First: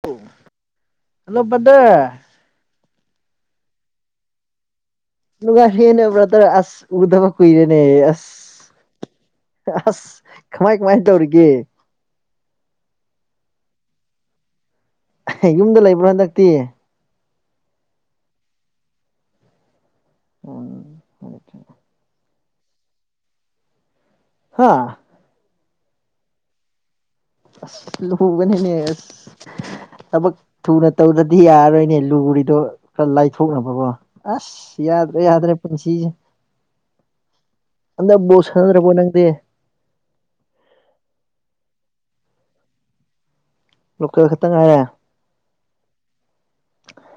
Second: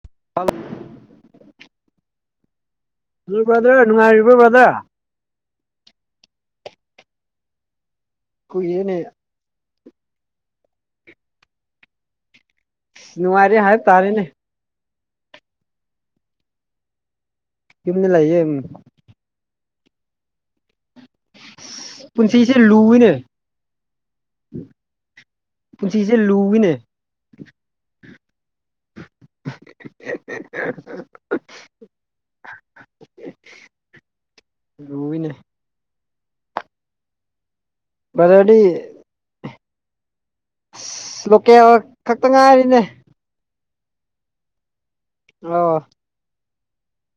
ꯄꯣ hello brother hello brother ꯅꯨꯡꯉꯥꯏꯔꯤꯕ꯭ꯔꯣ ꯕꯗꯔ ꯅꯨꯉꯥꯏꯔꯦꯍꯦꯅꯦ ꯕꯗꯔ ꯑꯁ ꯎꯗꯕ ꯀꯨꯏꯔꯦꯅꯦ ꯑꯁ ꯀꯨꯏꯔꯦꯅꯦ ꯑꯁ ꯀꯃꯥꯏ ꯀꯃꯥꯏ ꯇꯧꯔꯤꯒꯦ ꯅꯨꯡꯉꯥꯏꯔꯤ ꯍꯥꯏꯕ ꯇꯥꯔꯦꯅꯦ ꯍꯩ ꯌꯨꯝꯗ ꯂꯩꯕ꯭ꯔꯣ ꯍꯟꯗꯛꯇꯤ ꯌꯨꯝꯗ ꯂꯩꯌꯦ ꯎꯝ ꯎꯝ ꯎꯨ ꯄꯨꯟꯁꯤꯁꯦ ꯂꯨꯋꯤꯅꯦ ꯍꯥ ꯄꯨꯟꯁꯤꯁꯦ ꯂꯨꯋꯤꯅꯦ ꯑꯁ ꯂꯨꯒꯅꯤꯅꯦ ꯑꯁ ꯊꯕꯛ ꯊꯨꯅ ꯇꯧꯗꯗꯤ ꯌꯥꯔꯔꯣꯏꯅꯦ ꯂꯨꯔꯤꯗꯣ ꯈꯔ ꯂꯥꯏꯊꯣꯛꯅꯕꯀꯣ ꯑꯁ ꯌꯥꯗ꯭ꯔꯦ ꯂꯨꯋꯤꯅꯦ ꯌꯥꯗ꯭ꯔꯦ ꯄꯨꯟꯁꯤꯁꯦ ꯍꯟꯗꯛ ꯕꯣꯜ ꯕꯗꯔꯗꯤ ꯁꯥꯟꯅꯗ꯭ꯔꯕꯣ ꯅꯪꯗꯤ ꯑꯁ ꯂꯣꯀꯦꯜ ꯈꯛꯇ ꯉꯥꯏꯔꯦꯅꯦ ꯂꯣꯀꯦꯜ ꯈꯛꯇ ꯉꯥꯏꯔꯦ ꯂꯣ [inaudible]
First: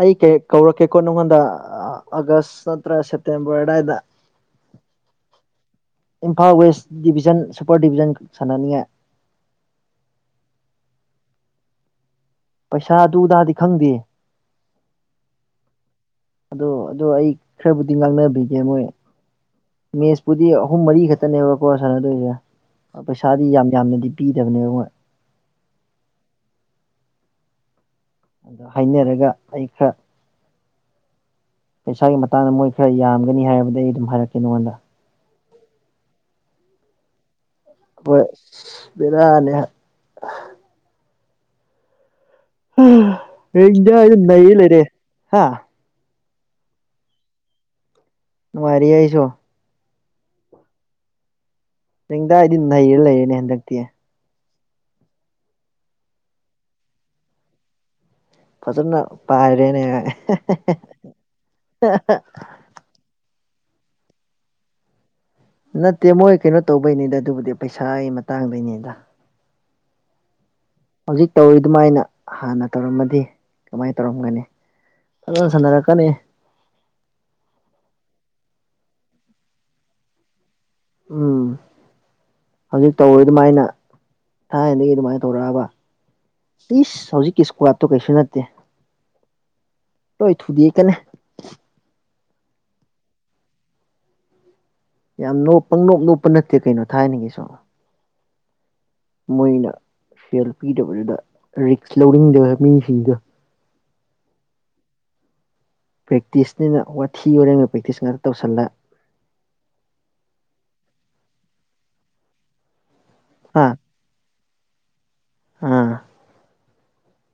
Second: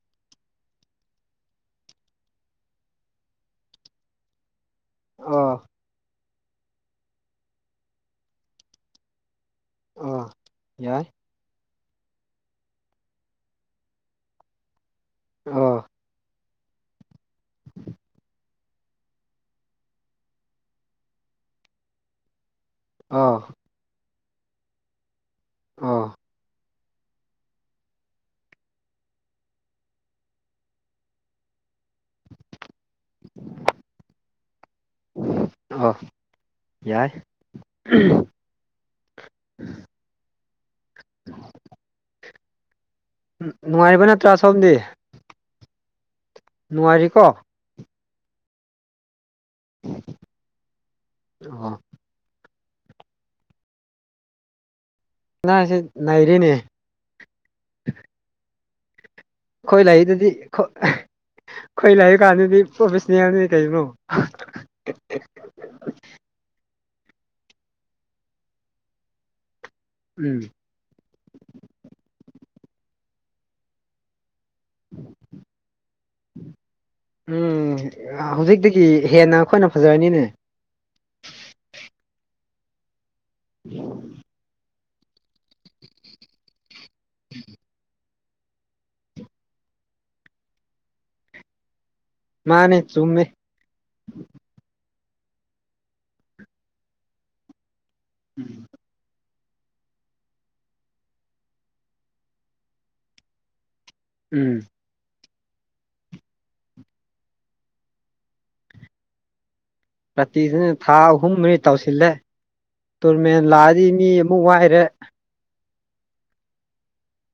ꯑꯩ ꯀꯦ ꯀꯧꯔꯛꯀꯦꯀꯣ ꯅꯪꯉꯣꯟꯗ ꯑꯥ ꯑꯥꯒꯁ ꯅꯠꯇ꯭ꯔ ꯁꯦꯞꯇꯦꯝꯕꯔ ꯑꯗꯥꯏꯗ [inaudible] ꯑꯣ Imphal west division super division ꯁꯥꯟꯅꯅꯤꯡꯉꯥꯏ ꯑꯥ ꯌꯥꯏ ꯄꯩꯁꯥ ꯗꯨꯗꯥꯗꯤ ꯈꯪꯗꯦ ꯑꯥ ꯑꯗꯣ ꯑꯗꯣ ꯑꯩ ꯈꯔꯕꯨꯗꯤ ꯉꯥꯡꯅꯕꯤꯒꯦ ꯃꯣꯏ ꯃꯦꯠꯁꯄꯨꯗꯤ ꯑꯍꯨꯝ ꯃꯔꯤ ꯈꯛꯇꯅꯦꯕꯀꯣ ꯁꯥꯟꯅꯗꯣꯏꯁꯦ ꯑꯥ ꯑꯣ ꯄꯩꯁꯥꯗꯤ ꯌꯥꯝ ꯌꯥꯝꯅꯗꯤ ꯄꯤꯗꯕꯅꯦ ꯃꯣꯏ ꯑꯥ ꯑꯗꯣ ꯍꯥꯏꯅꯔꯒ ꯑꯩ ꯈꯔ ꯄꯩꯁꯥꯒꯤ ꯃꯇꯥꯡꯗ ꯃꯣꯏ ꯈꯔ ꯌꯥꯝꯒꯅꯤ ꯍꯥꯏꯕꯗꯤ ꯑꯩ ꯑꯗꯨꯝ ꯍꯥꯏꯔꯛꯀꯦ ꯅꯉꯣꯟꯗ ꯑꯧ ꯌꯥꯏ ꯍꯣꯏ ꯕꯦꯔꯥꯅꯦ [inaudible] ꯅꯨꯡꯉꯥꯏꯔꯤꯕ ꯔꯤꯡꯗꯥꯏ ꯅꯠꯇ꯭ꯔꯥ ꯅꯩꯔ ꯁꯣꯝꯗꯤ ꯂꯩꯔꯦ ꯍꯥ ꯅꯨꯡꯉꯥꯏꯔꯤꯀꯣ ꯅꯨꯡꯉꯥꯏꯔꯤ ꯑꯩꯁꯨ ꯑꫭ ꯔꯤꯡꯗꯥꯏꯗꯤ ꯅꯩꯔ ꯂꯩꯔꯦꯅꯦ ꯍꯟꯗꯛꯇꯤ ꯉꯁꯦ ꯅꯩꯔꯦꯅꯦ ꯐꯖꯅ ꯈꯣꯏ ꯄꯥꯏꯔꯦꯅꯦ ꯂꯩꯗꯨꯗꯤ ꯈꯣ ꯈꯣꯏ ꯂꯩꯕ ꯀꯥꯟꯗꯨꯗꯤ ꯄ꯭ꯔꯣꯐꯦꯁ꯭ꯅꯜꯅꯦ ꯀꯩꯅꯣ ꯅꯠꯇꯦ ꯃꯣꯏ ꯀꯩꯅꯣ ꯇꯧꯕꯩꯅꯤꯗ ꯑꯗꯨꯕꯨꯗꯤ ꯄꯩꯁꯥꯒꯤ ꯃꯇꯥꯡꯗꯩꯅꯤꯗ ꯎꯝ꯫ ꯍꯧꯖꯤꯛ ꯇꯧꯔꯤ ꯑꯗꯨꯃꯥꯏꯅ ꯍꯥꯟꯅ ꯇꯧꯔꯝꯃꯗꯤ ꯀꯃꯥꯏ ꯇꯧꯔꯝꯒꯅꯤ ꯐꯖꯅ ꯁꯥꯟꯅꯔꯛꯀꯅꯤ ꯎꯝ ꯍꯧꯖꯤꯛꯇꯒꯤ ꯍꯦꯟꯅ ꯑꯩꯈꯣꯏꯅ ꯐꯖꯔꯅꯤꯅꯦ ꯎꯝ ꯍꯧꯖꯤꯛ ꯇꯧꯋꯦ ꯑꯗꯨꯃꯥꯏꯅ ꯊꯥꯏꯅꯗꯒꯤ ꯑꯗꯨꯃꯥꯏ ꯇꯧꯔꯛꯑꯕ ꯄꯤꯁ ꯍꯧꯖꯤꯛꯀꯤ ꯏꯁꯀ꯭ꯋꯥꯗꯇꯣ ꯀꯩꯁꯨ ꯅꯠꯇꯦ ꯇꯣꯏ ꯊꯨꯗꯦꯛ ꯀꯅꯦ ꯃꯥꯅꯦ ꯆꯨꯝꯃꯦ ꯌꯥꯝ ꯅꯣꯛꯞ ꯄꯪꯅꯣꯛꯞ ꯅꯣꯛꯞꯄ ꯅꯠꯇꯦ ꯀꯩꯅꯣ ꯊꯥꯏꯅꯤꯡꯒꯤꯁꯨ ꯎꯝ꯫ ꯃꯣꯏꯅ ꯁꯦꯜ ꯄꯤꯗꯕꯗꯨꯗ ꯔꯤꯛꯁ ꯂꯧꯅꯤꯡꯗꯕ ꯃꯤꯁꯤꯡꯗꫭ ꯎꯝ꯫ ꯄ꯭ꯔꯦꯛꯇꯤꯁꯅꯤꯅ ꯋꯥꯊꯤ ꯋꯥꯔꯦꯝꯒꯤ ꯄ꯭ꯔꯦꯛꯇꯤꯁ ꯉꯥꯛꯇ ꯇꯧꯁꯜꯂꯦ ꯄꯥꯇꯤꯁꯅ ꯊꯥ ꯑꯍꯨꯝ ꯃꯔꯤ ꯇꯧꯁꯤꯜꯂꯦ ꯇꯣꯔꯃꯦꯟ ꯑꯥ ꯂꯥꯛꯑꯗꯤ ꯃꯤ ꯑꯃꯨꯛ ꯋꯥꯏꯔꯦ ꯑꯥ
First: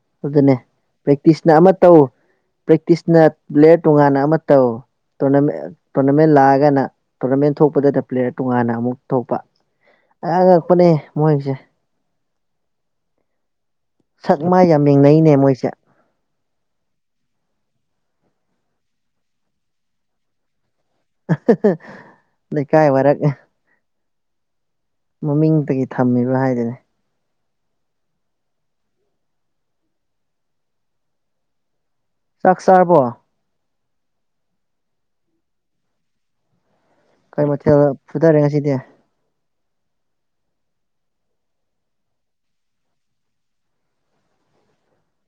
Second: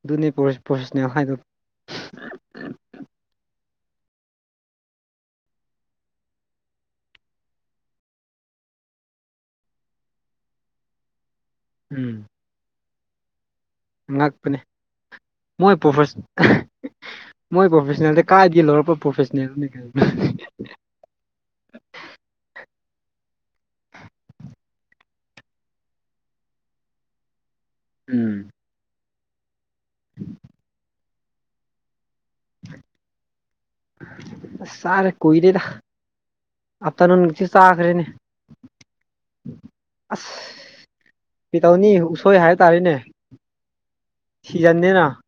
ꯑꯗꯨꯅꯤ ꯑꯗꯨꯅꯦ ꯄ꯭ꯔꯣꯐꯦꯁꯅꯦꯜ ꯍꯥꯏꯗꯣ ꯄ꯭ꯔꯦꯛꯇꯤꯁꯅ ꯑꯃ ꯇꯧ ꯄ꯭ꯔꯦꯛꯇꯤꯁꯅ ꯄ꯭ꯂꯦꯌꯔ ꯇꯣꯉꯥꯟꯅ ꯑꯃ ꯇꯧ ꯇꯣꯔꯅꯥꯃꯦꯟ ꯇꯣꯔꯅꯥꯃꯦꯟ ꯂꯥꯛꯑꯒꯅ ꯇꯣꯔꯅꯥꯃꯦꯟ ꯊꯣꯛꯄꯗꯗ ꯄ꯭ꯂꯦꯌꯔ ꯇꯣꯉꯥꯟꯅ ꯑꯃꯨꯛ ꯊꯣꯛꯄ ꯑ ꯑꯉꯛꯄꯅꯦ ꯃꯣꯏꯁꯦ ꯎꯝ꯫ ꯁꯛ ꯉꯛꯄꯅꯦ ꯃꯥꯏ ꯌꯥꯝ ꯌꯦꯡꯅꯩꯅꯦ ꯃꯣꯏꯁꯦ ꯃꯣꯏ ꯄ꯭ꯔꯣꯐꯦꯁ ꯃꯣꯏ ꯄ꯭ꯔꯣꯐꯦꯁ꯭ꯅꯜꯁꯦ ꯀꯥꯏꯗꯒꯤ ꯂꯧꯔꯛꯄ ꯄ꯭ꯔꯣꯐꯦꯁ꯭ꯅꯜꯗꯨꯅꯤ ꯀꯒꯤꯅꯣ ꯂꯩꯀꯥꯏ ꯋꯥꯔꯛ ꯃꯃꯤꯡꯇꯒꯤ ꯊꯝꯃꯤꯕ ꯍꯥꯏꯗꯨꯅꯦ ꯎꯝ꯫ [inaudible] ꯆꯥꯛ ꯆꯥꯔꯕꯣ ꯑꯁ ꯆꯥꯔꯦ ꯀꯨꯏꯔꯦꯗ ꯀꯩ ꯑꯥꯐ꯭ꯇꯔꯅꯨꯟꯒꯤꯁꯨ ꯃꯊꯦꯜ ꯆꯥꯈ꯭ꯔꯦꯅꯦ ꯐꯨꯊꯔꯦ ꯉꯁꯤꯗꯤ ꯑꯁ ꯄꯤꯇꯧꯅꯤ ꯎꯁꯣꯏ ꯍꯥꯏ ꯇꯥꯔꯦꯅꯦ ꯁꯤꯖꯟꯗꯦꯅꯥ ꯫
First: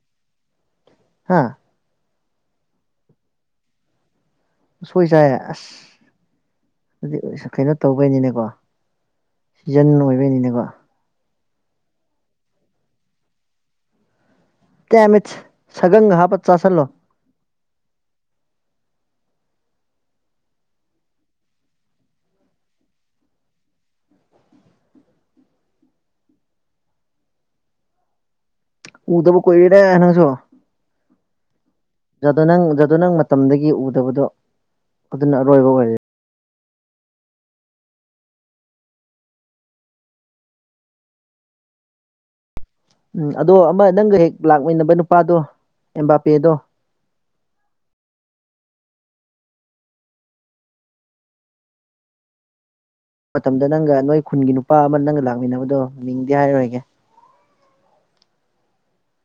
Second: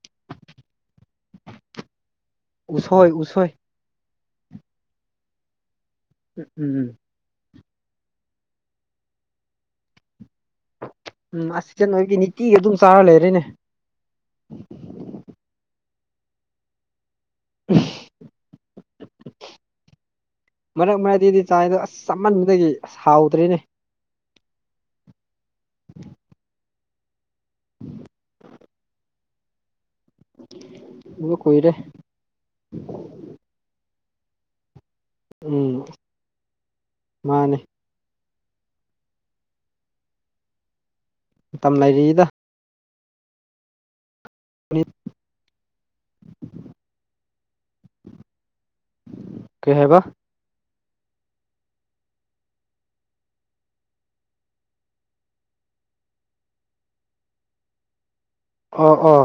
ꯍꯥꯥ ꯎꯁꯣꯏ ꯎꯁꯣꯏ꯫ ꯎꯁꯣꯏ ꯆꯥꯏꯌꯦ ꯑꯁ꯫ ꯎꯝ ꯎꯝ ꯗꯨꯗꯤ ꯀꯩꯅꯣ ꯇꯧꯕꯩꯅꯤꯅꯦꯒꯣ ꯁꯤꯖꯟ ꯂꯣꯏꯕꯩꯅꯤꯅꯦꯒꯣ ꯫ ꯎꯝ ꯑꯁꯤꯗ ꯅꯣꯏꯒꯤ ꯅꯤꯇꯤ ꯑꯗꯨꯝ ꯆꯥꯔ ꯂꯩꯔꯦꯅꯦ꯫ ꯇꯦꯃꯤꯠ ꯁꯒꯪꯒ ꯍꯥꯞꯄ ꯆꯥꯥꯁꯜꯂꯣ꯫ [inaudible] ꯃꯔꯛ ꯃꯔꯛꯇꯗꯤ ꯆꯥꯏꯗꯣ ꯑꯁ ꯆꯃꯟꯕꯗꯒꯤ ꯑꯁ ꯍꯥꯎꯗ꯭ꯔꯦꯅꯦ꯫ ꯎꯗꯕ ꯀꯨꯏꯔꯦ ꯅꯡꯁꯣ ꯎꯕ ꯀꯨꯏꯔꯦ ꯫ ꯖꯥꯗꯣꯅꯪ ꯖꯥꯗꯣꯅꯪ ꯃꯇꯝꯗꯒꯤ ꯎꯗꯕꯗꯣ꯫ ꯑꯗꯨꯅ ꯑꯔꯣꯏꯕ ꯎꯝ ꯑꯣꯏꯔꯦ ꯃꯥꯅꯤ ꯫ ꯃꯇꯝ ꯂꯩꯔꯤꯗꯥ ꯎꯝ ꯑꯗꯣ ꯑꯃ ꯅꯪꯒ ꯍꯦꯛ ꯂꯥꯛꯃꯤꯟꯅꯕ ꯅꯨꯄꯥꯗꯣ ꯑꯦꯝꯕꯥꯄꯦꯗꯣ꯫ ꯀꯩ ꯍꯥꯏꯕ ꯃꯇꯝꯗ ꯅꯪꯒ ꯅꯣꯏ ꯈꯨꯟꯒꯤ ꯅꯨꯄꯥ ꯑꯃ ꯅꯪꯒ ꯂꯥꯛꯃꯤꯟꯅꯕꯗꯣ ꯃꯤꯡꯗꯤ ꯍꯥꯏꯔꯣꯏꯒꯦ꯫ ꯑꯣ ꯑꯣ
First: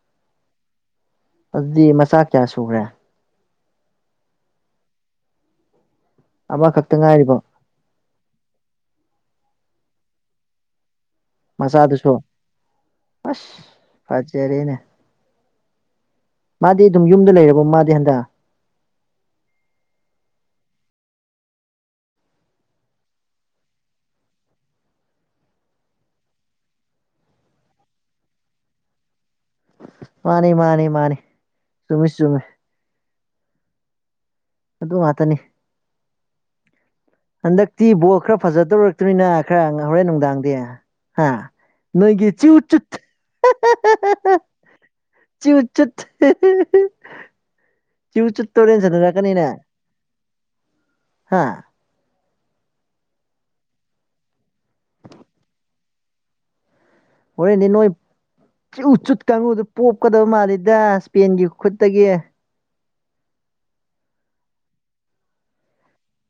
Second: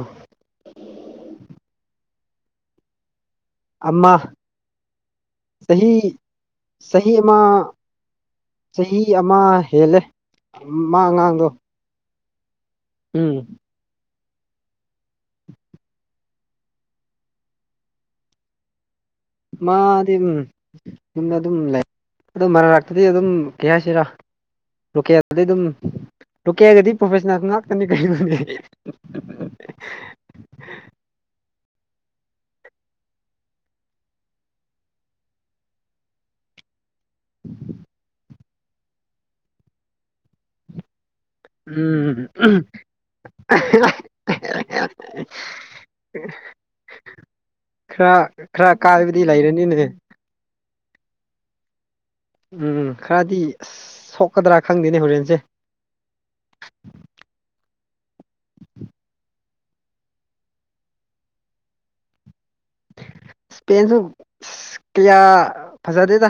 ꯑꯗꯨꯗꯤ ꯃꯆꯥ ꯀꯌꯥ ꯁꯨꯈ꯭ꯔꯦ꯫ ꯑꯃꯥ ꯆꯍꯤ ꯑꯃꯈꯛꯇ ꯆꯍꯤ ꯉꯥꯏꯔꯤꯕ ꯑꯃ꯫ ꯆꯍꯤ ꯑꯃ ꯍꯦꯜꯂꯦ ꯃꯥꯑꯉꯥꯡꯗꯣ꯫ ꯃꯆꯥꯗꯨꯁꯨ ꯑꯁ ꯐꯖꯔꯦꯅꯦ꯫ ꯃꯥꯗꯤ ꯗꯨꯝ ꯌꯨꯝꯗ ꯂꯩꯔꯕꯣ ꯃꯥꯗꯤ ꯍꯟꯗꯛ꯫ ꯃꯥꯗꯤ ꯎꯝ꯫ ꯌꯨꯝꯗ ꯑꯗꯨꯝ ꯂꯩ ꯑꯗꯨ ꯃꯔꯥ ꯔꯛꯇꯗꯤ ꯑꯗꯨꯝ ꯀꯩ ꯍꯥꯏꯁꯤꯔꯥ꯫ ꯂꯣꯀꯦꯜꯗꯗꯤ ꯑꯗꯨꯝ ꯂꯣꯀꯦꯜꯒꯗꯤ ꯄ꯭ꯔꯣꯐꯦꯁꯅꯦꯜ ꯉꯥꯛꯇꯅꯤ ꯀꯩꯅꯣꯅꯦ ꯫ ꯃꯥꯅꯤ ꯃꯥꯅꯤ ꯃꯥꯅꯤ ꯆꯨꯝꯃꯤ ꯆꯨꯝꯃꯤ꯫ ꯑꯗꯨ ꯉꯥꯠꯇꯅꯤ꯫ ꯍꯟꯗꯛꯇꯤ ꯕꯣꯜ ꯈꯔ ꯐꯖꯗꯧꯔꯛꯇꯣꯔꯤꯅ ꯈꯔ ꯍꯣꯔꯦꯟ ꯅꯨꯡꯗꯥꯡꯗꯤ ꯍꯥ꯫ ꯎꯝ ꯅꯣꯏꯒꯤ ꯆꯨ ꯆꯨꯠ ꯆꯨ ꯆꯨꯠ ꯈꯔ ꯆꯨ ꯆꯨꯨꯠꯇꯣ ꯈꯔ ꯍꯨꯔꯦꯟ ꯀꯥꯏꯕꯗꯤ ꯁꯟꯅꯔꯛꯀꯅꯤꯅꯦ ꯂꯩꯔꯅꯤꯅꯦ ꯍꯥ ꯫ ꯎꯝ ꯈꯔꯗꯤ ꯁꯣꯛꯀꯗ꯭ꯔꯥ ꯈꯪꯗꯦꯅꯦ ꯍꯣꯔꯦꯟꯖꯦ ꯫ ꯍꯣꯔꯦꯟꯗꯤ ꯅꯣꯏ꯫ ꯆꯤꯎ ꯆꯨꯠ ꯀꯥꯡꯕꯨꯗꯣ ꯄꯣꯛꯀꯗꯕ ꯃꯥꯜꯂꯤꯗꯥ ꯁꯄꯦꯟꯒꯤ ꯈꯨꯠꯇꯒꯤ꯫ ꯁꯄꯦꯟꯁꯨ ꯀꯌꯥ ꯐꯖꯗꯦꯗ꯫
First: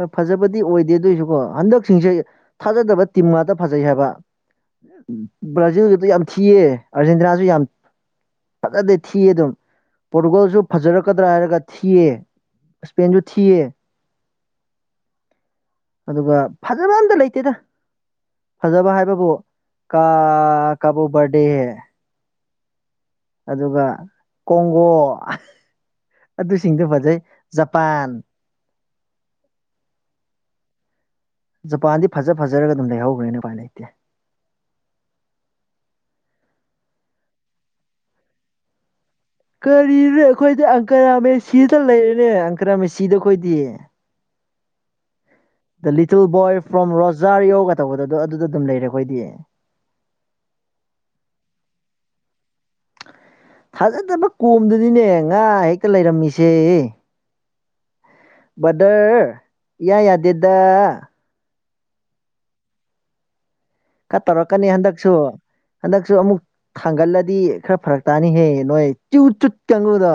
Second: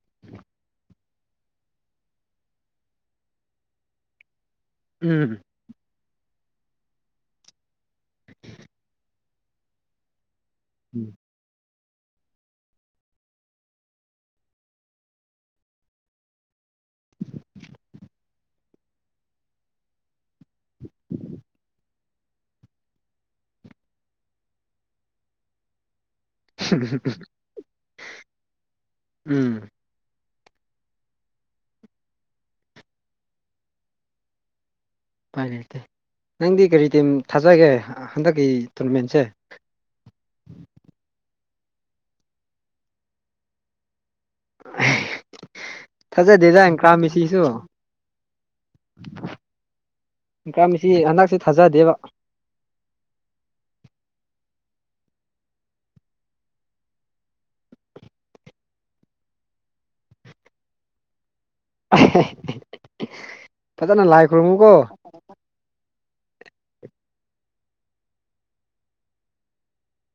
ꯍꯣꯏ ꯐꯖꯕꯗꯤ ꯑꯣꯏꯗꯦ ꯑꯗꯨꯏꯁꯨꯀꯣ ꯍꯟꯗꯛꯁꯤꯡꯁꯦ ꯊꯥꯖꯗꯕ ꯇꯤꯝ ꯉꯥꯠꯇ ꯐꯖꯩ ꯍꯥꯏꯕ꯫ ꯎꯝ ꯕ꯭ꯔꯥꯖꯤꯜꯒꯗꯣ ꯌꯥꯝ ꯊꯤꯌꯦ ꯑꯥꯔꯖꯦꯟꯇꯤꯅꯥꯁꯨ ꯌꯥꯝ ꯐꯖꯗꯦ ꯊꯤ ꯊꯤꯌꯦ ꯑꯗꯨꯝ ꯄꯣꯔꯇꯨꯒꯜꯁꯨ ꯎꯝ ꯐꯖꯔꯛꯀꯗ꯭ꯔꯥ ꯍꯥꯏꯔꯒ ꯊꯤꯌꯦ ꯁꯄꯦꯟꯖꯨ ꯊꯤꯌꯦ꯫ ꯑꯗꯨꯒ ꯐꯖꯕ ꯑꯝꯇ ꯂꯩꯇꯦꯗ ꯐꯖꯕ ꯍꯥꯏꯕꯕꯨ ꯀꯥ ꯑꯥ ꯀꯕꯣꯕꯔꯗꯦ ꯫ ꯑꯗꯨꯒ ꯀꯣꯡꯒꯣ ꯑꯗꯨꯁꯤꯡꯗꯣ ꯐꯖꯩ ꯖꯄꯥꯟ ꯎꯝ ꯖꯄꯥꯟꯗꯤ ꯐꯖ ꯐꯖꯔꯒ ꯗꯨꯝ ꯂꯩꯍꯧꯒꯔ꯭ꯦꯅꯦ ꯎꯄꯥꯏ ꯂꯩꯇꯦ꯫ ꯥꯄꯥꯏ ꯂꯩꯇꯦ ꯅꯪꯗꯤ ꯀꯔꯤ ꯇꯤꯝ ꯊꯥꯖꯒꯦ ꯍꯟꯗꯛꯀꯤ ꯇꯣꯔꯅꯃꯦꯟꯁꯦ꯫ ꯀꯔꯤꯅꯣ ꯑꯩꯈꯣꯏꯗꯤ ꯑꯪꯀꯔꯥꯃꯦꯁꯤꯗ ꯂꯩꯔꯦꯅꯦ ꯑꯪꯀ꯭ꯔꯥ ꯃꯦꯁꯤꯗ ꯑꯩꯈꯣꯏꯗꯤ꯫ [unintelligible] ꯗ ꯂꯤꯇꯜ ꯕꯣꯏ ꯊꯥꯖꯗꯦꯗ ꯏꯟꯀ꯭ꯔꯥ ꯐ꯭ꯔꯣꯝ ꯃꯦꯁꯤꯁꯨ ꯔꯣꯖꯥꯔ꯭ꯌꯧꯒ ꯇꯧꯕꯗꯗꯣ ꯑꯗꯨꯗ ꯑꯗꯨꯝ ꯂꯩꯔꯦ ꯑꯩꯈꯣꯏꯗꯤ꯫ ꯑꯪꯀ꯭ꯔꯥ ꯃꯦꯁꯤ ꯍꯟꯗꯛꯁꯤ ꯊꯥꯖꯗꯦꯕ꯫ ꯊꯥꯖꯗꯕ ꯀꯣꯝꯗꯨꯅꯤꯅꯦ ꯉꯥ ꯍꯦꯛꯇ ꯂꯩꯔꯝꯃꯤꯁꯦ꯫ ꯕꯔꯗꯔ ꯏꯌꯥ ꯌꯥꯗꯦꯗꯥ꯫ [unintelligible] ꯐꯖꯅ ꯂꯥꯏ ꯈꯨꯔꯃꯨꯀꯣ꯫ ꯁꯨ ꯍꯟꯗꯛꯁꯨ ꯑꯃꯨꯛ ꯊꯥꯡꯒꯠꯂꯗꯤ ꯈꯔ ꯐꯔꯛ ꯇꯥꯅꯤꯍꯦ ꯅꯣꯏ ꯆꯨ ꯆꯨꯠ ꯀꯥꯡꯉꯨꯗꯣ꯫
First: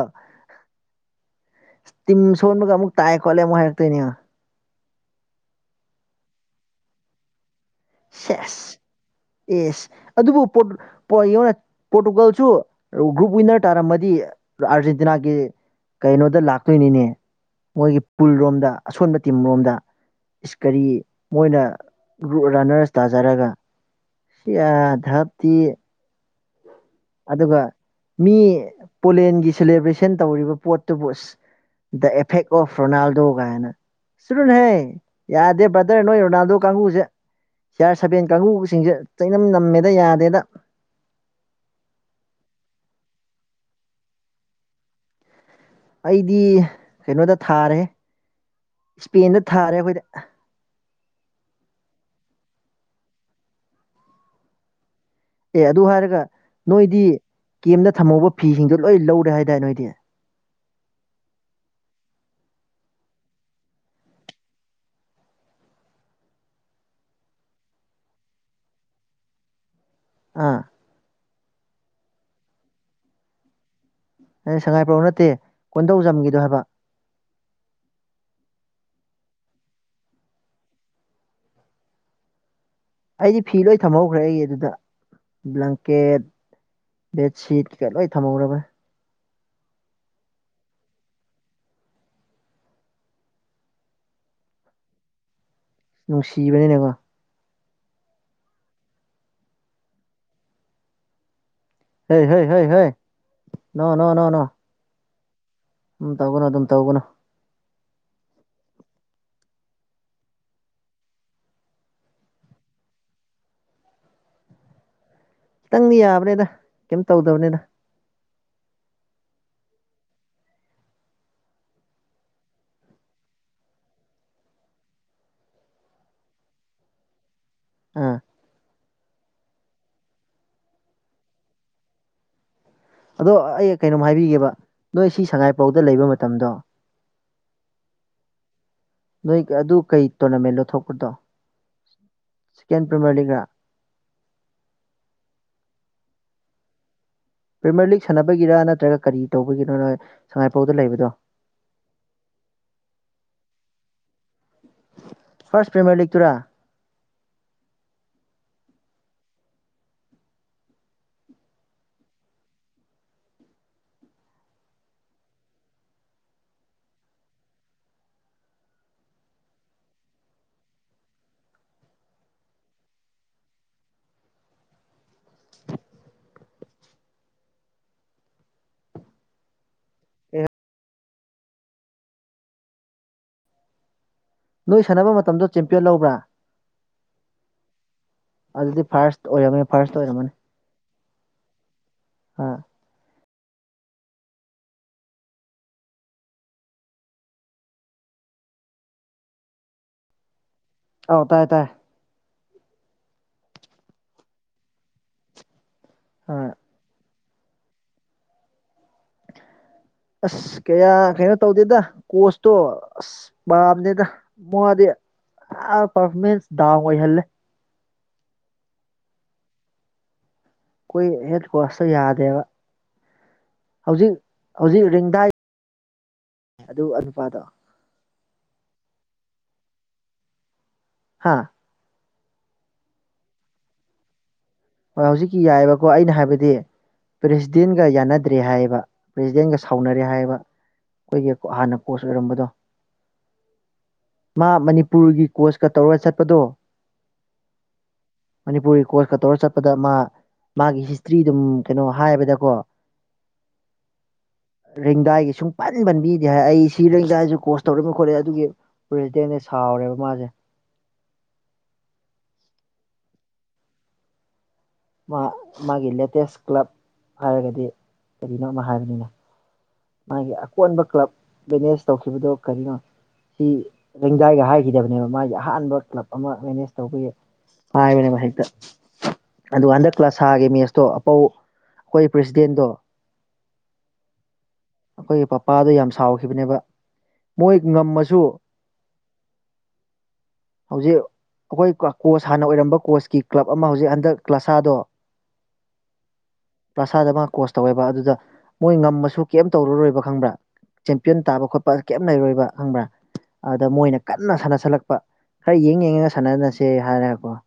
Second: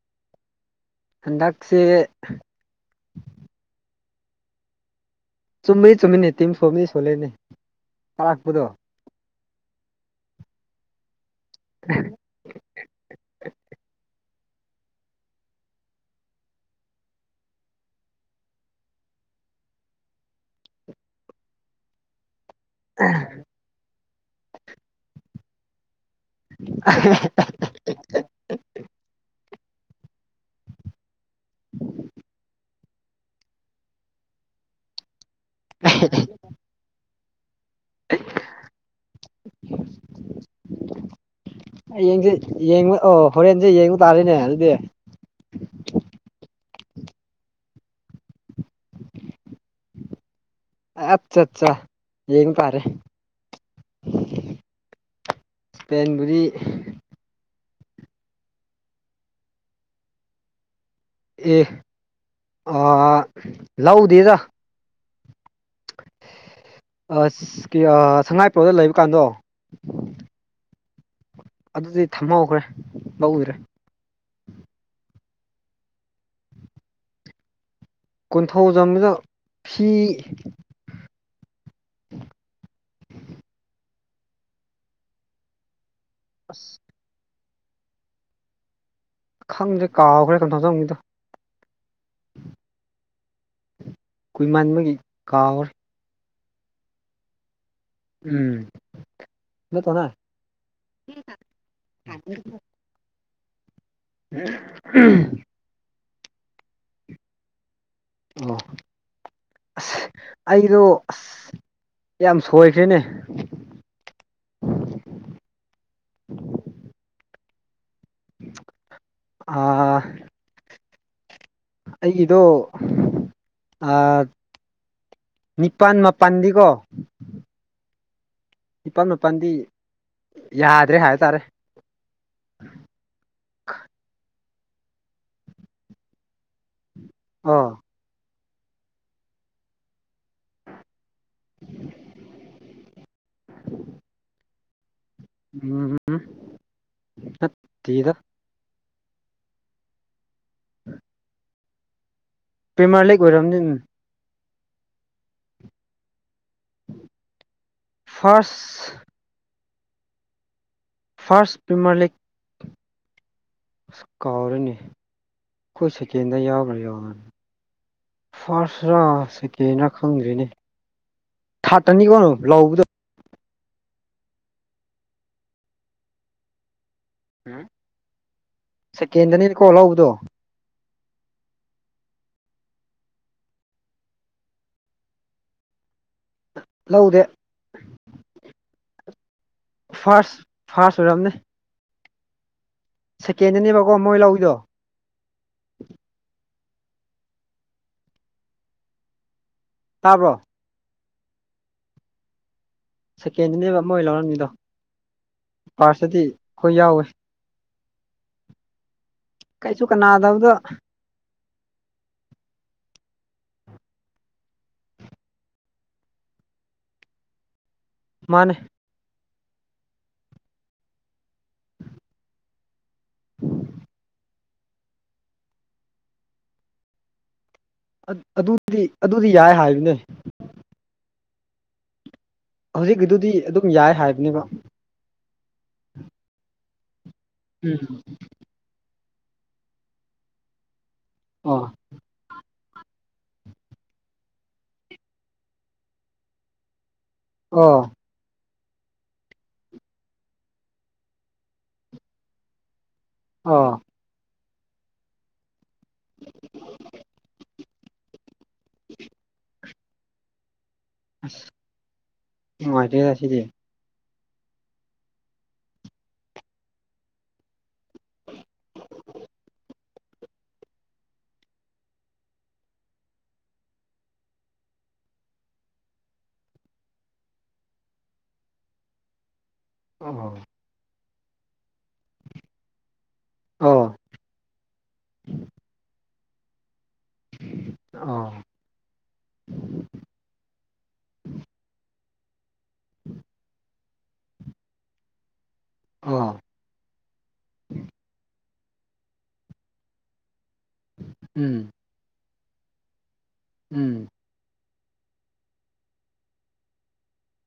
ꯍꯟꯗꯛ ꯇꯤꯝ ꯁꯣꯟꯕꯒ ꯑꯃꯨꯛ ꯇꯥꯏ ꯈꫭꯠꯂꯦ ꯑꯃꯨꯛ ꯍꯥꯏꯔꯛꯇꯣꯏꯅꯤ꯫ ꯆꯨꯝꯃꯤ ꯆꯨꯝꯃꯤꯅꯦ ꯇꯤꯝ ꯁꯣꯝꯃꯤ ꯁꯣꯜꯂꯦꯅꯦ꯫ ꯇꯥꯔꯛꯄꯗꯣ ꯁꯦꯁ ꯑꯦꯁ ꯑꯗꯨꯕꯨ ꯄꫭꯔꯇꯨ ꯌꫭꯅ ꯄꯣꯔꯇꯨꯒꯜꯁꯨ ꯒ꯭ꯔꯨꯞ ꯋꯤꯟꯅꯔ ꯇꯥꯔꯝꯃꯗꯤ ꯑꯥꯔꯖꯦꯟꯇꯤꯅꯥꯒꯤ ꯀꯩꯅꯣꯗ ꯂꯥꯛꯇꯣꯏꯅꯤꯅꯦ꯫ ꯃꯣꯏꯒꯤ ꯄꯨꯜꯔꯣꯝꯗ ꯑꯁꯣꯟꯕ ꯇꯤꯝꯔꯣꯝꯗ꯫ ꯏꯁ ꯀꯔꯤ ꯃꯣꯏꯅ ꯔꯨ ꯔꯅꯔꯁ ꯇꯥꯖꯔꯒ ꯁꯤ ꯑ ꯙꯞꯇꯤ꯫ [inaudible] ꯑꯗꯨꯒ ꯃꯤ ꯄꯣꯂꯦꯟꯒꯤ ꯁꯦꯂꯦꯕ꯭ꯔꯦꯁꯟ ꯇꯧꯔꯤꯕ ꯄꯣꯠꯇꯨꯕꯨ ꯑꯁ ꯗ ꯑꯦꯐꯦꯛ ꯑꯣꯐ ꯔꯣꯅꯥꯜꯗꯣ ꯀꯥꯏꯅ ꯆꯔꯨꯅꯦꯍꯦ꯫ ꯌꯥꯗꯦ ꯕ꯭ꯔꯗꯔ ꯅꯣꯏ ꯔꯣꯅꯥꯜꯗꯣ ꯀꯥꯡꯒꯨꯁꯦ꯫ ꯁꯤꯌꯥꯔ ꯁꯕꯦꯟ ꯀꯥꯡꯕꯨꯁꯤꯡꯁꯦ ꯆꯩꯅꯝ ꯅꯝꯃꯦꯗ ꯌꯥꯗꯦꯗ꯫ ꯍꯌꯦꯡꯁꯦ ꯌꯦꯡꯕ ꯑꯣ ꯍꯣꯔꯦꯟꯁꯦ ꯌꯦꯡꯕ ꯇꯥꯔꯤꯅꯦ ꯑꯗꯨꯗꯤ꯫ ꯑꯩꯗꯤ ꯀꯩꯅꯣꯗ ꯊꯥꯔꯦꯍꯦ ꯁ꯭ꯄꯦꯟꯗ ꯊꯥꯔꯦ ꯑꯩꯈꯣꯏꯗꯤ꯫ ꯑꯠꯆꯥ ꯆꯥ ꯌꯦꯡꯕ ꯇꯥꯔꯦ꯫ ꯑꯦ ꯑꯗꯨ ꯍꯥꯏꯔꯒ ꯏꯁꯄꯦꯟꯕꯨꯗꯤ ꯅꯣꯏꯗꯤ ꯀꯦꯝꯗ ꯊꯝꯍꯧꯕ ꯐꯤꯁꯤꯡꯗꯣ ꯂꯣꯏ ꯂꯧꯔꯦ ꯍꯥꯏꯗꯥꯏ ꯅꯣꯏꯗꯤ꯫ ꯑꯦ ꯑꯥ ꯂꯧꯗꯦꯗ꯫ ꯑꯁ ꯀꯤ ꯑꯥ ꯁꯉꯥꯏꯄ꯭ꯔꯧꯗ ꯂꯩꯕꯀꯥꯟꯗꯣ ꯑꯥ꯫ ꯑꯗꯨꯗꯩ ꯊꯝꯍꯧꯈ꯭ꯔꯦ ꯂꯧꯗ꯭ꯔꯦ꯫ ꯑꯩ ꯁꯉꯥꯏꯄ꯭ꯔꯧ ꯅꯠꯇꯦ ꯀꯣꯟꯙꯧꯖꯝꯒꯤꯗꯣ ꯍꯥꯏꯕ꯫ ꯀꯣꯟꯊꯧꯖꯝꯗꯨꯗ ꯐꯤ ꯑꯩꯗꯤ ꯐꯤ ꯂꯣꯏ ꯊꯝꯍꯧꯈ꯭ꯔꯦ ꯑꯩꯒꯤ ꯑꯗꯨꯗ ꯕ꯭ꯂꯥꯡꯀꯦꯠ ꯑꯁ꯫ ꯕꯦꯠꯁꯤꯠ ꯀꯩꯀ ꯂꯣꯏ ꯊꯝꯍꯧꯔꯕ꯫ ꯈꯪꯗ꯭ꯔꯦ ꯀꯥꯎꯈ꯭ꯔꯦ ꯀꫭꯟꯊꯧꯖꯝꯒꯤꯗꫭ꯫ ꯀꯨꯏꯃꯟꯕꯒꯤ ꯀꯥꯎꯔꯦ꯫ ꯅꯨꯡꯁꯤꯕꯅꯤꯅꯦꯀꯣ꯫ ꯎꯝ ꯅꯠꯇꯣꯅ [inaudible] ꯍꯩ ꯍꯩ ꯍꯩ ꯍꯩ ꯅꫭ ꯅꫭ ꯅꫭ [unintelligible] ꯎꯝ ꯇꯧꯒꯅꯨ ꯑꯗꯨꯝ ꯇꯧꯒꯅꯨ꯫ ꯑꯣ ꯑꯁ ꯑꯩꯗꯣ ꯑꯁ ꯌꯥꯝ ꯁꯣꯏꯈ꯭ꯔꯦꯅꯦ꯫ ꯈꯤꯇꯪꯗꯤ ꯌꯥꯕꯅꯦꯗ ꯀꯩꯝ ꯇꯧꯗꯕꯅꯦꯗ꯫ [unintelligible] ꯑꯥ ꯑꯩꯒꯤꯗꯣ ꯑ ꯅꯤꯄꯥꯟ ꯃꯄꯥꯟꯗꯤꯀꯣ ꯑꯥ ꯅꯤꯄꯥꯟ ꯃꯥꯄꯟꯗꯤ ꯌꯥꯗ꯭ꯔꯦ ꯍꯥꯏꯇꯥꯔꯦ ꯑꯗꯣ ꯑꯩ ꯀꯩꯅꯣꯝ ꯍꯥꯏꯕꯤꯒꯦꯕ ꯅꯣꯏ ꯁꯤ ꯁꯉꯥꯏꯄꯧꯗ ꯂꯩꯕ ꯃꯇꯝꯗꯣ ꯍꯣ ꯅꯣꯏ ꯑꯗꯨ ꯀꯩ ꯇꯣꯔꯅꯥꯃꯦꯟꯅꯣ ꯊꯣꯛꯄꯗꯣ ꯁꯤꯀꯦꯟ ꯄ꯭ꯔꯤꯃꯔ ꯂꯤꯒꯔꯥ ꯎꯝ ꯎꯝ ꯄ꯭ꯔꯤꯃꯔ ꯂꯤꯒ ꯁꯥꯟꯅꯕꯒꯤꯔ ꯅꯠꯇ꯭ꯔꯒ ꯀꯔꯤ ꯇꯧꯕꯒꯤꯅꯣ ꯅꯣꯏ ꯁꯉꯥꯏꯄꯧꯗ ꯂꯩꯕꯗꯣ ꯄꯤꯃꯔꯂꯤꯛ ꯑꯣꯏꯔꯝꯅꯤ ꯐꯔꯁ ꯄ꯭ꯔꯤꯃꯔ ꯂꯤꯛ ꯇꯨꯔꯥ ꯐꯥꯔꯁ ꯐꯥꯔꯁ ꯄꯔꯤꯃꯔ ꯂꯤꯛ ꯑꯁ ꯀꯥꯎꯔꯦꯅꯤ ꯑꯈꯣꯏ ꯁꯦꯀꯦꯟꯗ ꯌꯥꯎꯕ꯭ꯔꯥ ꯌꯥꯎꯔꯅꯤ ꯐꯥꯔꯁꯔ ꯁꯦꯀꯦꯟꯔ ꯈꯪꯗ꯭ꯔꯤꯅꯦ ꯊꯠꯇꯅꯤꯀꯣ ꯂꯧꯕꯗꯨ ꯁꯦꯀꯦꯟꯗ꯭ꯔꯅꯤ ꯀꯣ ꯂꯧꯕꯗꯣ ꯅꯣꯏ ꯁꯥꯟꯅꯕ ꯃꯇꯝꯗꯣ ꯆꯦꯝꯄꯤꯌꯟ ꯂꯧꯕ꯭ꯔꯥ ꯂꯧꯗꯦ ꯑꯗꯨꯗꯤ ꯐꯥꯔꯁ ꯑꯣꯏꯔꯝꯃ ꯐꯥꯔꯁ ꯐꯥꯔꯁ ꯑꯣꯏꯔꯝꯅꯤ ꯑꯥ ꯁꯦꯀꯦꯟꯗꯅꯦꯕꯀꯣ ꯃꯣꯏ ꯂꯧꯏꯗꯣ ꯇꯥꯕ꯭ꯔꯣ ꯑꯧ ꯇꯥꯏꯌꯦ ꯇꯥꯏ ꯁꯦꯀꯦꯟꯗꯅꯦꯕ ꯃꯣꯏ ꯂꯧꯔꯝꯃꯤꯗꯣ ꯐꯥꯔꯁꯇꯗꯤ ꯑꯥ ꯑꯈꯣꯏ ꯌꯥꯎꯋꯦ ꯀꯩꯁꯨ ꯀꯅꯥ ꯑꯁ ꯀꯌꯥ ꯀꯩꯅꯣ ꯇꯧꯗꯦꯗ ꯀꯣꯁꯇꯣ ꯑꯁ ꯄꯥꯝꯗꯦꯗ ꯃꯗꯤ ꯑ ꯄꯔꯐꯃꯦꯟꯁ ꯗꯥꯎꯟ ꯑꯣꯏꯍꯜꯂꯦ ꯃꯥꯅꯦ ꯀꯣꯏ ꯍꯦꯠ ꯀ꯭ꯋꯥꯁꯇꯣ ꯌꯥꯗꯦꯕ ꯍꯧꯖꯤꯛ ꯍꯧꯖꯤꯛ ꯔꯤꯡꯗꯥꯏ ꯑꯗꯨ ꯑ ꯅꯨꯄꯥꯗꯣ ꯑꯠ ꯑꯗꯨꯗꯤ ꯑꯗꯨꯗꯤ ꯌꯥꯏ ꯍꯥꯏꯕꯅꯦ ꯍꯥꯥ ꯍꯧꯖꯤꯛꯀꯤꯗꯨꯗꯤ ꯑꯗꯨꯝ ꯌꯥꯏ ꯍꯥꯏꯕꯅꯦꯕ ꯍꯣꯏ ꯍꯧꯖꯤꯛꯀꯤ ꯌꯥꯏꯌꯦꯕꯀꯣ ꯑꯩꯅ ꯍꯥꯏꯕꯗꯤ ꯄ꯭ꯔꯦꯁꯤꯗꯦꯟꯒ ꯎꯝ ꯌꯥꯅꯗ꯭ꯔꯦ ꯍꯥꯏꯌꯦꯕ ꯄ꯭ꯔꯦꯁꯤꯗꯦꯟꯒ ꯁꯥꯎꯅꯔꯦ ꯍꯥꯏꯕ ꯑꯈꯣꯏꯒꯤ ꯑꯣ ꯍꯥꯟꯅ ꯀꯣꯆ ꯑꯣꯏꯔꯝꯕꯗꯣ ꯃꯥ ꯃꯅꯤꯄꯨꯔꯒꯤ ꯀꯣꯆꯀ ꯇꯧꯔꯒ ꯆꯠꯄꯗꯣ ꯑꯣ ꯃꯅꯤꯄꯨꯔꯒꯤ ꯀꯣꯁꯀ ꯇꯧꯔ ꯆꯠ ꯄꯗ ꯃꯥ ꯃꯥꯒꯤ ꯍꯤꯁꯇ꯭ꯔꯤ ꯑꯗꯨꯝ ꯀꯩꯅꯣ ꯍꯥꯏꯕꯗꯀꯣ ꯑꯥ ꯔꯦꯡꯗꯥꯏꯒꯤ ꯁꯨꯡ ꯄꯟ ꯄꯟꯕꯤꯗꯦ ꯍꯥꯏ ꯑꯩ ꯁꯤ ꯔꯦꯡꯖꯥꯏꯁꯨ ꯀꯣꯁ ꯇꯧꯔꯒ ꯈꯣꯠꯂꯦ ꯑꯗꯨꯒꯤ ꯄ꯭ꯔꯁꯤꯗꯦꯁꯦ ꯁꯥꯎꯔꯦꯕ ꯃꯥꯁꯦ ꯅꯨꯡꯉꯥꯏꯇꯦꯍꯦ ꯑꯁꯤꯗꯤ ꯃꯥ ꯃꯥꯒꯤ ꯂꯦꯇꯦꯁ ꯀ꯭ꯂꯕ ꯍꯥꯏꯔꯒꯗꯤ ꯀꯔꯤꯅꯣ ꯑꯃ ꯍꯥꯏꯕꯅꯤꯅ ꯃꯥꯒꯤ ꯑꯀꯣꯟꯕ ꯀ꯭ꯂꯕ ꯃꯦꯅꯦꯖ ꯇꯧꯈꯤꯕꯗꯣ ꯀꯔꯤꯅꯣ ꯁꯤ ꯂꯦꯡꯗꯥꯥꯏꯒ ꯍꯥꯏꯈꯤꯗꯕꯅꯦꯕ ꯃꯥꯒꯤ ꯑꯍꯥꯟꯕ ꯀ꯭ꯂꯕ ꯑꯃ ꯃꯦꯅꯦꯖ ꯇꯧꯕꯒꯤ ꯍꯥꯏꯕꯅꯦꯕ ꯍꯦꯛꯇ ꯑꯗꯨ ꯍꯟꯗꯛ ꯑꯣ ꯀ꯭ꯂꯥꯁꯥꯒꯤ ꯃꯦꯠꯁꯇꯣ ꯑꯄꯧ ꯑꯩꯈꯣꯏ ꯄ꯭ꯔꯁꯤꯗꯦꯟꯗꯣ ꯑꯧ ꯑꯩꯈꯣꯏꯒꯤ ꯄꯄꯥꯗꯨ ꯌꯥꯝ ꯁꯥꯎꯈꯤꯕꯅꯦꯕ ꯃꯣꯏ ꯉꯝꯃꯁꯨ ꯑꯣ ꯍꯧꯖꯤꯛ ꯑꯩꯈꯣꯏ ꯀ ꯀꯣꯆ ꯍꯥꯟꯅ ꯑꯣꯏꯔꯝꯕ ꯀꯣꯆꯀꯤ ꯀ꯭ꯂꯕ ꯑꯃ ꯍꯧꯖꯤꯛ ꯍꯟꯗꯛ ꯀ꯭ꯂꯥꯁꯥꯗꯣ ꯑꯣ ꯀ꯭ꯂꯥꯁꯥꯗ ꯃꯥ ꯀꯣꯆꯁ ꯇꯧꯋꯦꯕ ꯑꯗꯨꯗ ꯃꯣꯏ ꯉꯝꯃꯁꯨ ꯀꯩꯝ ꯇꯧꯔꯔꯣꯏꯕ ꯈꯪꯕ꯭ꯔꯥ ꯆꯦꯝꯄꯤꯌꯟ ꯇꯥꯕ ꯎꯝ ꯈꯣꯠꯄ ꯀꯩꯝ ꯂꯩꯔꯣꯏꯕ ꯈꯪꯕ꯭ꯔꯥ ꯑꯗ ꯃꯣꯏꯅ ꯎꯝ ꯀꯟꯅ ꯁꯥꯟꯅꯁꯜꯂꯛꯄ ꯈꯔ ꯌꯦꯡ ꯌꯦꯡꯉꯒ ꯁꯥꯟꯅꯅꯁꯦ ꯍꯥꯏꯔꯀꯣ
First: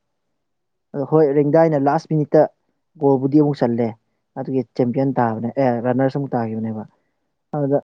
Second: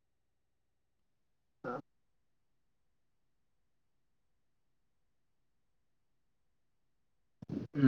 ꯑ ꯍꯣꯏ ꯔꯦꯡꯗꯥꯏꯅ ꯂꯥꯁ ꯃꯤꯅꯤꯠꯇ ꯒꯣꯜꯕꯨꯗꯤ ꯑꯃꯨꯛ ꯆꯜꯂꯦ ꯑꯗꯨꯒꯤ ꯆꯦꯝꯄꯤꯌꯟ ꯇꯥꯕꯅꯦ ꯑꯦ ꯔꯟꯅꯔꯁꯨ ꯑꯃꯨꯛ ꯇꯥꯈꯤꯕꯅꯦꯕ ꯑꯗꯨꯗ